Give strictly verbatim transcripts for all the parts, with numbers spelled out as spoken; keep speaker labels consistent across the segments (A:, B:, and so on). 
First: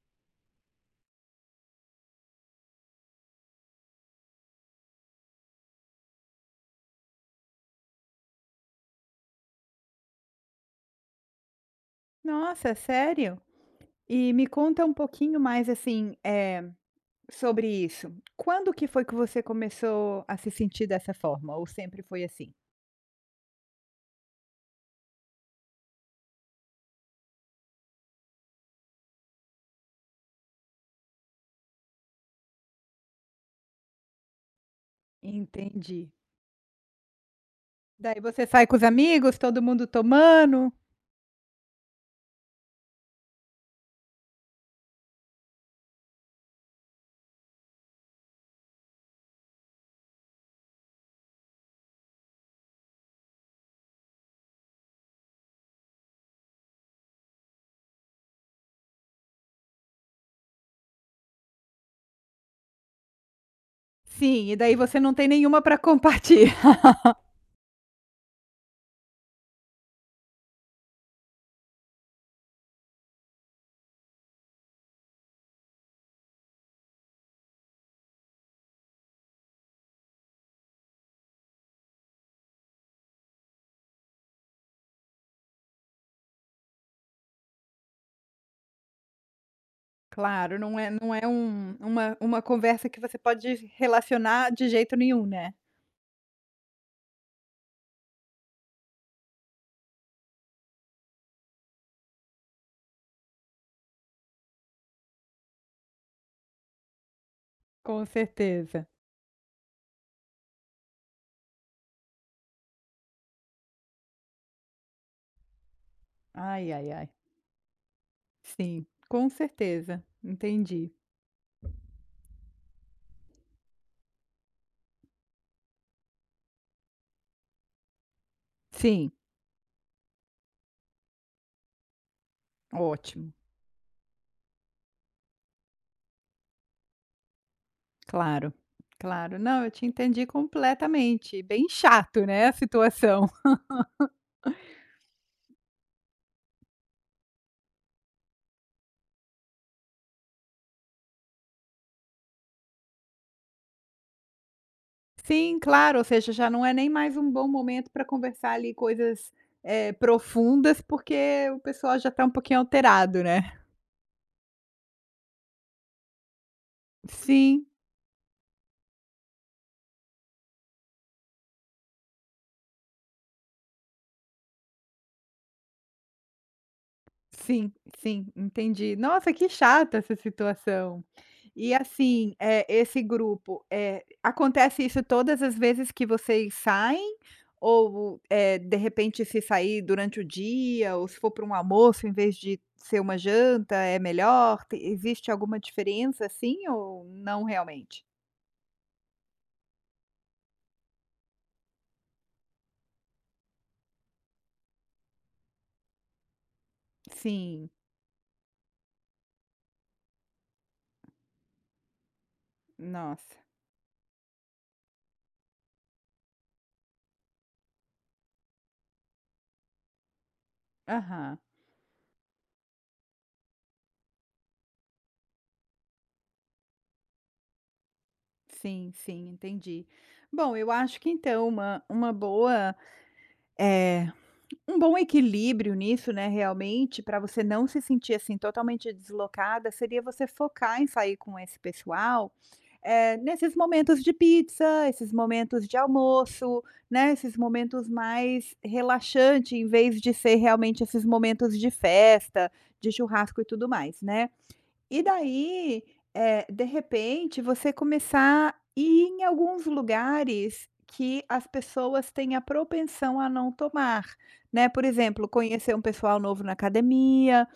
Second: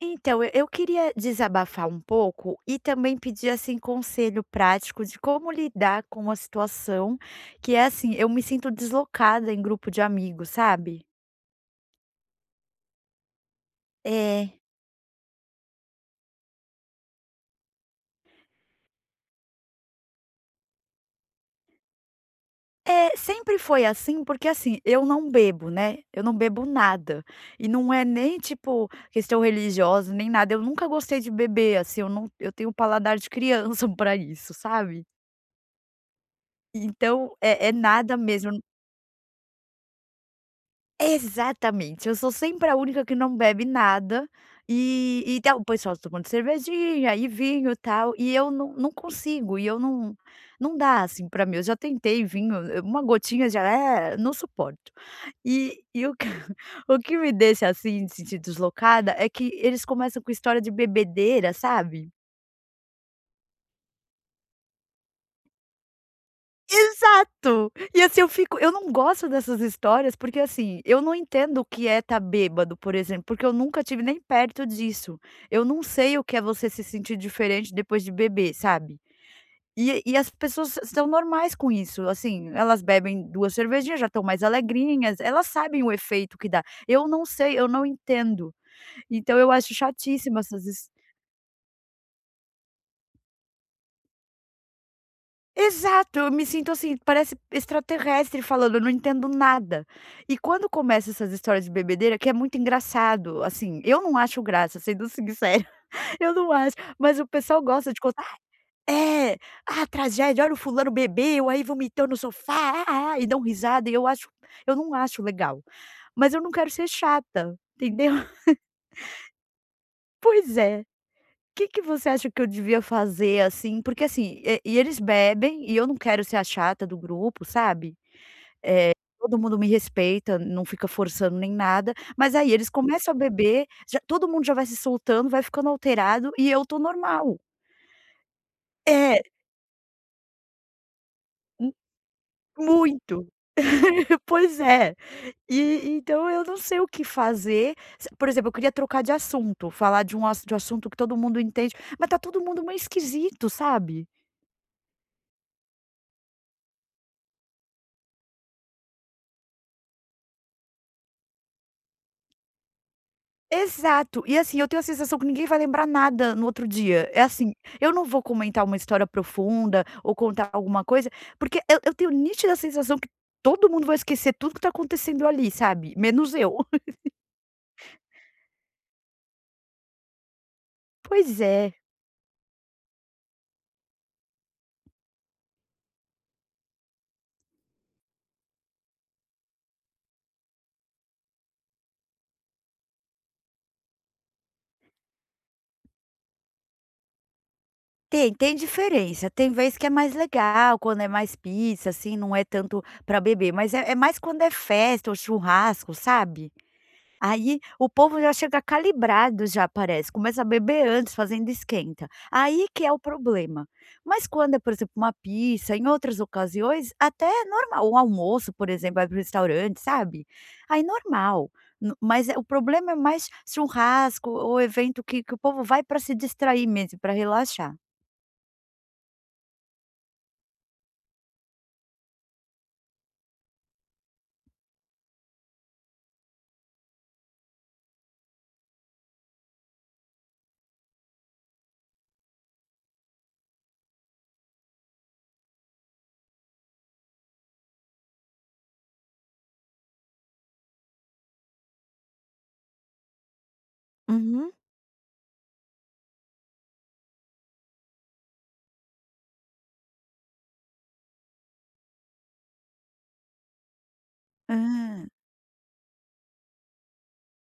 A: Então, eu eu queria desabafar um pouco e também pedir, assim, conselho prático de como lidar com a situação que é assim, eu me sinto deslocada em grupo de amigos, sabe?
B: Nossa, sério? E me
A: É.
B: conta um pouquinho mais, assim, eh, sobre isso. Quando que foi que você começou a se sentir dessa forma ou sempre foi assim?
A: É, sempre foi assim, porque assim, eu não bebo, né, eu não bebo nada. E não é nem, tipo, questão religiosa, nem nada, eu nunca gostei de beber, assim, eu não eu tenho um paladar de criança para isso, sabe?
B: Entendi.
A: Então, é é nada
B: Daí você
A: mesmo.
B: sai com os amigos, todo mundo tomando?
A: Exatamente, eu sou sempre a única que não bebe nada, e e tá o pessoal tomando cervejinha e vinho e tal, e eu não não consigo, e eu não não dá assim pra mim, eu já tentei vinho, eh, uma gotinha já é não suporto. E e o que o que me deixa, assim, de sentir deslocada é que eles começam com história de bebedeira, sabe?
B: Sim, e daí você não tem nenhuma para compartilhar.
A: Exato! E assim, eu fico eu não gosto dessas histórias, porque assim, eu não entendo o que é estar bêbado, por exemplo, porque eu nunca tive nem perto disso. Eu não sei o que é você se sentir diferente depois de beber, sabe. E e as pessoas s são normais com isso, assim, elas bebem duas cervejinhas, já estão mais alegrinhas, elas sabem o efeito que dá. Eu não sei, eu não entendo. Então eu acho chatíssimo
B: Claro,
A: essas...
B: não é não é um uma uma conversa que você pode relacionar de jeito nenhum, né.
A: Exato, eu me sinto assim, parece extraterrestre falando, eu não entendo nada. E quando começa essas histórias de bebedeira, que é muito engraçado, assim, eu não acho graça, sendo sincera, eu não acho, mas o pessoal gosta de
B: Com
A: contar:
B: certeza.
A: "Ah, é, ah, tragédia, olha o fulano bebeu, aí vomitou no sofá, ah, ah, ah", e dão risada e eu acho eu não acho legal, mas eu não
B: Ai,
A: quero ser
B: ai, ai.
A: chata, entendeu.
B: Sim, com certeza.
A: Pois é. O
B: Entendi.
A: que que você acha que eu devia fazer, assim? Porque assim, e e eles bebem e eu não quero ser a chata do grupo, sabe.
B: Sim,
A: Todo mundo me respeita, não fica forçando nem nada, mas aí eles começam a
B: ótimo.
A: beber, já todo mundo já vai se soltando, vai ficando alterado e eu tô normal.
B: Claro,
A: É,
B: claro. Não, eu te entendi completamente. Bem
A: m
B: chato, né, a situação.
A: muito. Pois é. E então eu não sei o que fazer. Se por exemplo, eu queria trocar de assunto, falar de um ass de um assunto que todo mundo entende, mas tá todo mundo meio esquisito, sabe?
B: Sim, claro, ou seja, já não é nem mais um bom momento para conversar ali coisas, eh, profundas, porque o pessoal já está um pouquinho alterado, né.
A: Exato. E assim, eu tenho a sensação que ninguém vai lembrar nada no outro dia. É assim,
B: Sim.
A: eu não vou comentar uma história profunda ou contar alguma coisa, porque eu eu tenho nítida sensação que todo mundo vai esquecer tudo que tá acontecendo ali, sabe, menos eu.
B: Sim, sim, entendi. Nossa, que chata essa situação.
A: Pois é.
B: E assim, é esse grupo, é acontece isso todas as vezes que vocês saem? Ou, é de repente, se sair durante o dia, ou se for para um almoço em vez de ser uma janta, é melhor? Te existe alguma diferença assim ou não realmente?
A: Tem tem diferença. Tem vez que é mais legal, quando é mais pizza, assim, não é tanto pra beber, mas é é mais quando é festa ou churrasco, sabe? Aí
B: Sim,
A: o povo já chega calibrado já parece, começa a beber antes, fazendo esquenta. Aí que é o
B: nossa.
A: problema. Mas quando é, por exemplo, uma pizza, em outras ocasiões, até é normal. Um almoço, por exemplo, vai para o restaurante, sabe. Aí
B: Aham.
A: normal. No mas é o problema é mais churrasco ou evento que que o povo vai para se distrair mesmo, para relaxar.
B: Sim, sim, entendi. Bom, eu acho que então uma uma boa, eh um bom equilíbrio nisso, né, realmente, para você não se sentir, assim, totalmente deslocada, seria você focar em sair com esse pessoal, eh, nesses momentos de pizza, esses momentos de almoço, né, esses momentos mais relaxante, em vez de ser realmente esses momentos de festa, de churrasco e tudo mais, né.
A: Uhum.
B: E daí, eh, de repente, você começar a ir em alguns lugares que as pessoas têm a propensão a não tomar, né. Por
A: Hã.
B: exemplo, conhecer um pessoal novo na academia,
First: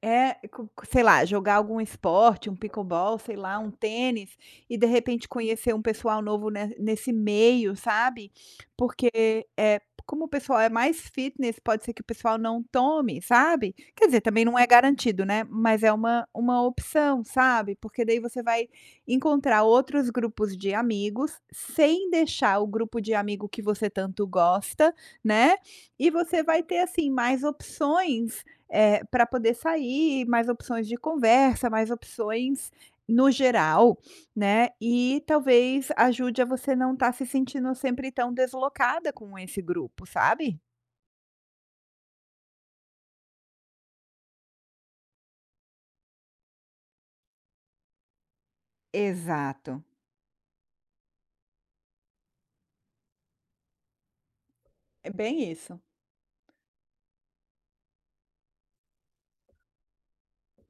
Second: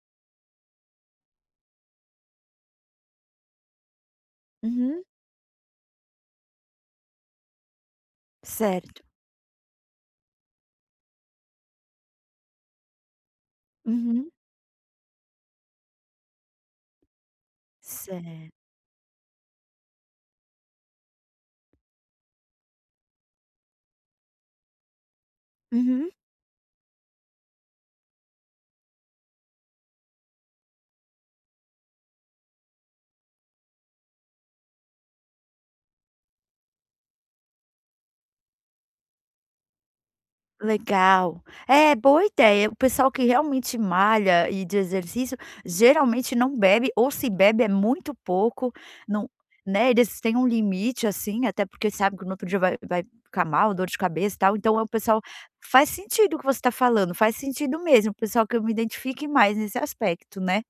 B: é, co co sei lá, jogar algum esporte, um pickleball, sei lá, um tênis, e de
A: Uhum.
B: repente conhecer um pessoal novo ne nesse meio, sabe.
A: Certo.
B: Porque, é, como o pessoal é mais fitness, pode ser que o pessoal não tome, sabe. Quer dizer,
A: Uhum.
B: também não é garantido, né, mas é uma uma opção, sabe. Porque daí você
A: Certo.
B: vai encontrar outros grupos de amigos, sem deixar o grupo de amigo que você tanto gosta, né, e
A: Uhum.
B: você vai ter, assim, mais opções eh, pra poder sair, mais opções de conversa, mais opções no geral, né, e talvez ajude a você não estar se sentindo sempre tão deslocada com esse grupo, sabe?
A: Legal. É, boa ideia. O pessoal que realmente malha e de exercício, geralmente não bebe, ou se bebe é muito pouco, não
B: Exato,
A: né, eles têm um limite, assim, até porque sabe que no outro dia vai vai ficar mal, dor de cabeça e tal, então é o
B: é
A: pessoal
B: bem isso.
A: faz sentido o que você está falando, faz sentido mesmo, o pessoal que eu me identifique mais nesse aspecto, né.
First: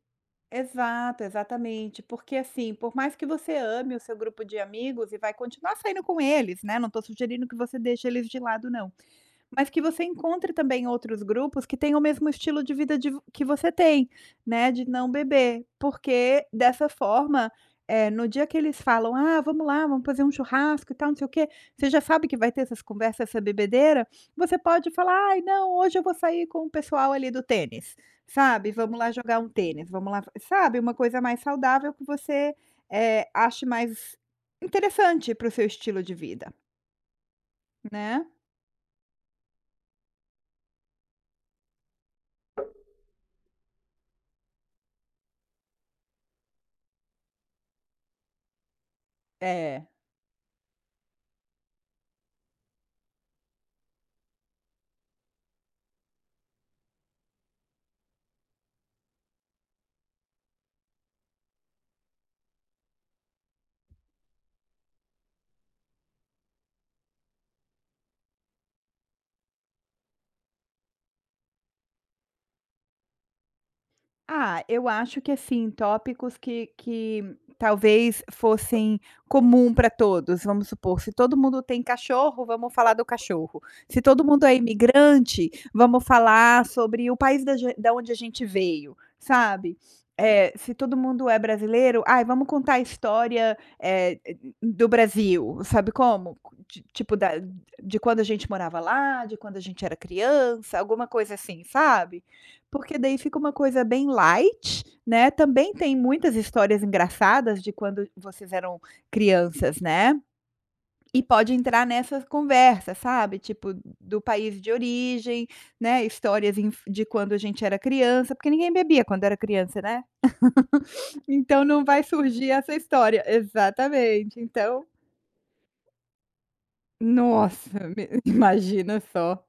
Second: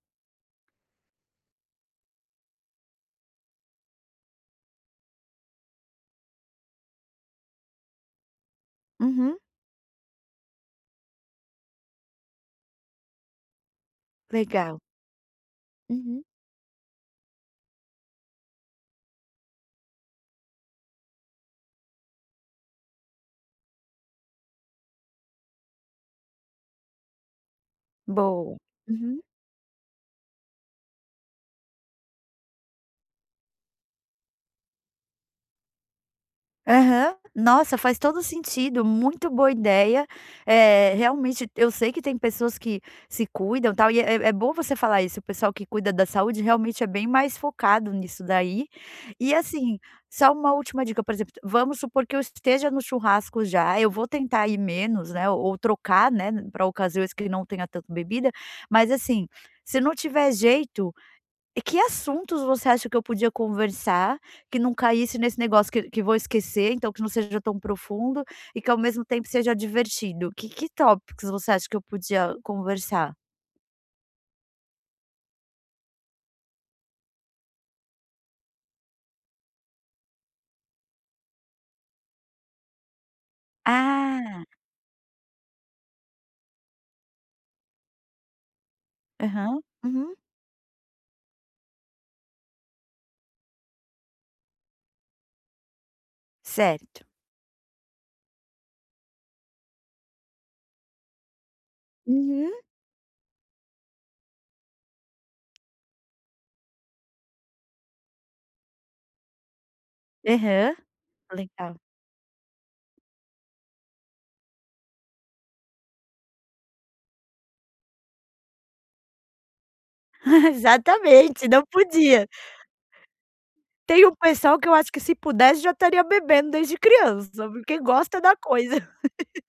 B: Exato, exatamente, porque assim, por mais que você ame o seu grupo de amigos e vai continuar saindo com eles, né, não estou sugerindo que você deixe eles de lado não.
A: Uhum,
B: Mas que você encontre também outros grupos que têm o mesmo estilo de vida de vo que você tem, né,
A: legal.
B: de não beber,
A: Uhum.
B: porque dessa forma, eh, no dia que eles falam: "Ah, vamos lá, vamos fazer um churrasco e tal, não sei o quê", você já sabe que vai ter essas conversas, essa bebedeira, você pode falar: "Ai, não, hoje eu vou sair com o pessoal ali do tênis",
A: Boa.
B: sabe, "Vamos lá
A: Uhum.
B: jogar um tênis, vamos lá", sabe, uma coisa mais saudável que você, eh, ache mais interessante para o seu estilo de vida,
A: Aham. Nossa, faz todo
B: né.
A: sentido, muito boa ideia. É realmente, eu sei que tem pessoas que se cuidam, tal, e é é bom você falar isso, o pessoal que cuida da saúde realmente é bem mais focado nisso daí. E assim,
B: É.
A: só uma última dica, por exemplo, vamos supor que eu esteja no churrasco já, eu vou tentar ir menos, né, ou ou trocar, né, pra ocasiões que não tenha tanto bebida, mas assim, se não tiver jeito e que assuntos você acha que eu podia conversar, que não caísse nesse negócio que que vou esquecer, então que não seja tão profundo e que ao mesmo tempo seja divertido? Que que tópicos você acha que eu podia conversar?
B: Ah, eu acho que, assim, tópicos que que talvez fossem comum para todos, vamos supor, se todo mundo tem cachorro, vamos falar do cachorro. Se todo
A: Ah,
B: mundo é imigrante, vamos falar sobre o país da gen da onde a gente veio,
A: aham,
B: sabe.
A: uhum,
B: Eh, se todo mundo é brasileiro, ai, vamos contar a história, eh, do Brasil, sabe como? Ti
A: certo.
B: tipo da de quando a gente morava lá, de quando a gente era criança, alguma coisa assim, sabe.
A: Uhum,
B: Porque daí fica uma coisa bem light, né, também tem muitas histórias engraçadas de quando vocês eram crianças, né,
A: aham,
B: e pode
A: legal.
B: entrar nessas conversas, sabe, tipo do país de origem, né, histórias inf de quando a gente era criança, porque ninguém bebia quando era criança, né.
A: Exatamente,
B: Então
A: não
B: não vai
A: podia.
B: surgir essa história.
A: Tem um
B: Exatamente,
A: pessoal que eu
B: então
A: acho que se pudesse já estaria bebendo desde criança, porque
B: nossa, me
A: gosta da coisa.
B: imagina só,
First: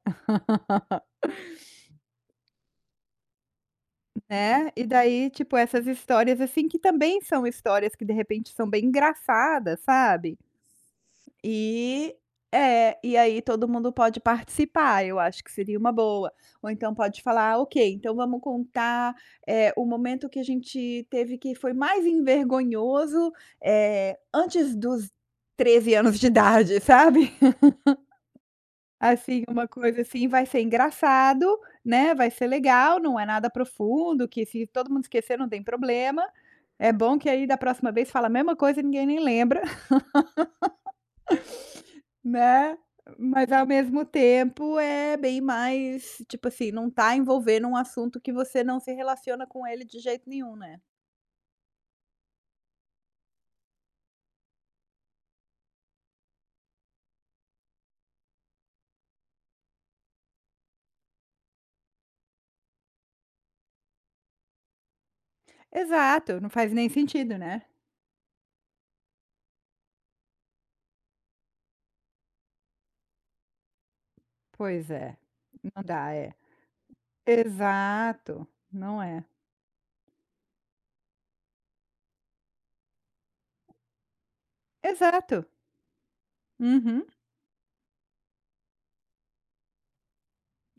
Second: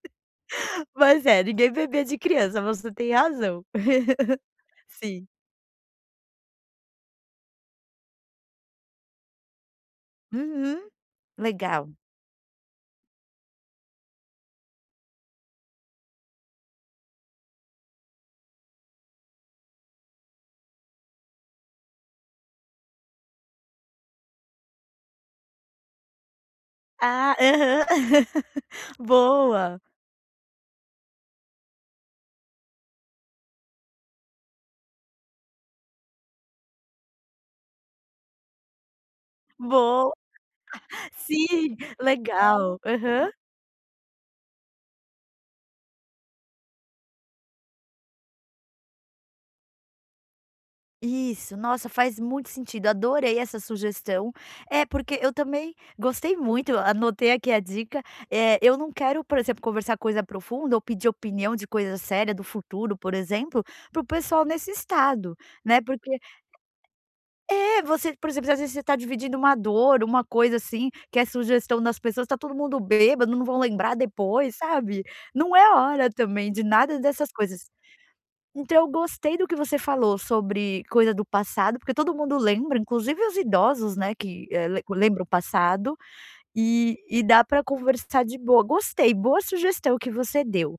A: Mas é, ninguém bebia de criança, você tem razão.
B: né. E
A: Sim.
B: daí, tipo, essas histórias, assim, que também são histórias que de repente são bem engraçadas, sabe.
A: Uhum, legal.
B: E é, e aí todo mundo pode participar, eu acho que seria uma boa. Ou então pode falar: "Ah, "Ok, então vamos contar, eh, o momento que a gente teve que foi mais envergonhoso, eh, antes dos treze anos de idade", sabe?
A: Ah, aham.
B: Assim, uma
A: Boa,
B: coisa assim, vai ser engraçado, né, vai ser legal, não é nada profundo, que se todo mundo esquecer não tem problema. É bom que aí da próxima vez fala a mesma coisa e ninguém nem lembra.
A: boa. Sim,
B: Né,
A: legal. Aham.
B: mas ao mesmo tempo é bem mais, tipo assim, não tá envolvendo um assunto que você não se relaciona com ele de jeito nenhum, né.
A: Isso, nossa, faz muito sentido, adorei essa sugestão. É, porque eu também gostei muito, anotei aqui a dica. É, eu não quero, por exemplo, conversar coisa profunda ou pedir opinião de coisa séria do futuro, por exemplo, para o pessoal nesse estado, né, porque...
B: Exato, não faz nem sentido, né.
A: É, você, por exemplo, às vezes você está dividindo uma dor, uma coisa assim, que é sugestão das pessoas, tá todo mundo bêbado, não vão lembrar depois,
B: Pois
A: sabe.
B: é,
A: Não é
B: não
A: hora
B: dá, é.
A: também de nada dessas coisas.
B: Exato,
A: Então eu
B: não é.
A: gostei do que você falou sobre coisa do passado, porque todo mundo lembra, inclusive os idosos, né, que, eh, le lembram o
B: Exato.
A: passado, e
B: Uhum.
A: e dá para conversar de boa. Gostei, boa sugestão que você deu.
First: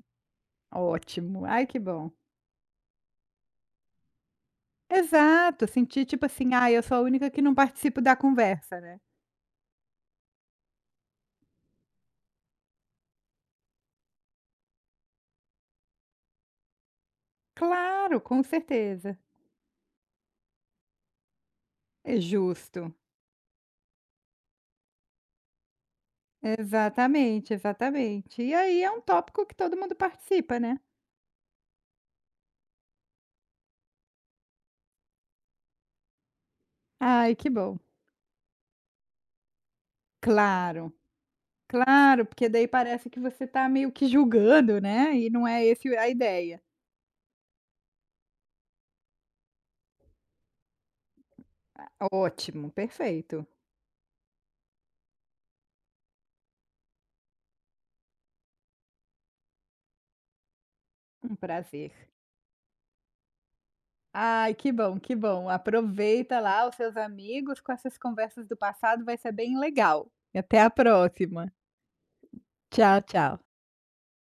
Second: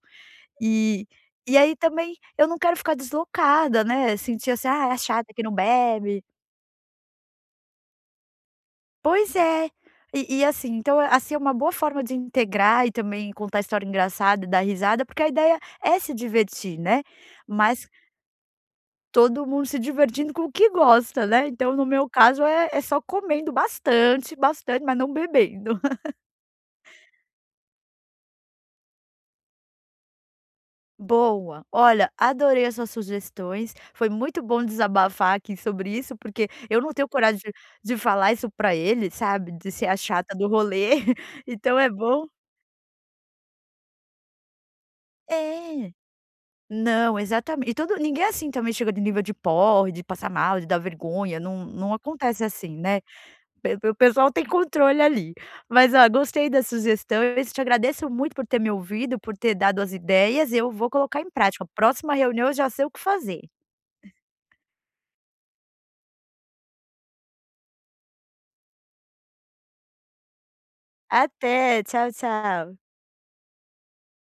A: E
B: Ótimo,
A: e
B: ai
A: aí
B: que bom.
A: também eu não quero ficar deslocada, né, sentir assim: "Ah, é a chata que não
B: Exato, sentir
A: bebe".
B: tipo assim: "Ai, eu sou a única que não participo da conversa", né.
A: Pois é. E e assim, então, assim, é uma boa forma de integrar e também contar história engraçada e dar risada, porque a ideia é se divertir, né. Mas
B: Claro, com certeza.
A: todo mundo se divertindo com o que gosta, né. Então, no meu
B: É
A: caso, é é
B: justo.
A: só comendo bastante, bastante, mas não bebendo.
B: Exatamente, exatamente. E aí é um tópico que todo mundo participa, né.
A: Boa. Olha, adorei as suas sugestões. Foi muito bom desabafar aqui sobre isso, porque eu não tenho
B: Ai,
A: coragem
B: que
A: de
B: bom.
A: de falar isso pra ele, sabe, de ser a chata do rolê.
B: Claro,
A: Então é
B: claro,
A: bom
B: porque daí parece que você tá meio que julgando, né, e não é esse
A: é.
B: a ideia.
A: Não, exatamente. E todo ninguém assim também chega de nível de porre, de passar mal, de dar vergonha, não não acontece
B: Ótimo,
A: assim, né.
B: perfeito,
A: Pe pe- o pessoal tem controle ali. Mas ó, gostei da sugestão. Eu te agradeço muito por ter me ouvido, por ter dado as ideias, eu vou colocar em
B: um
A: prática.
B: prazer.
A: Próxima reunião eu já sei o que fazer.
B: Ai, que bom, que bom. Aproveita lá os seus amigos com essas conversas do passado, vai ser bem legal. E até a próxima.
A: Até, tchau, tchau.
B: Tchau, tchau.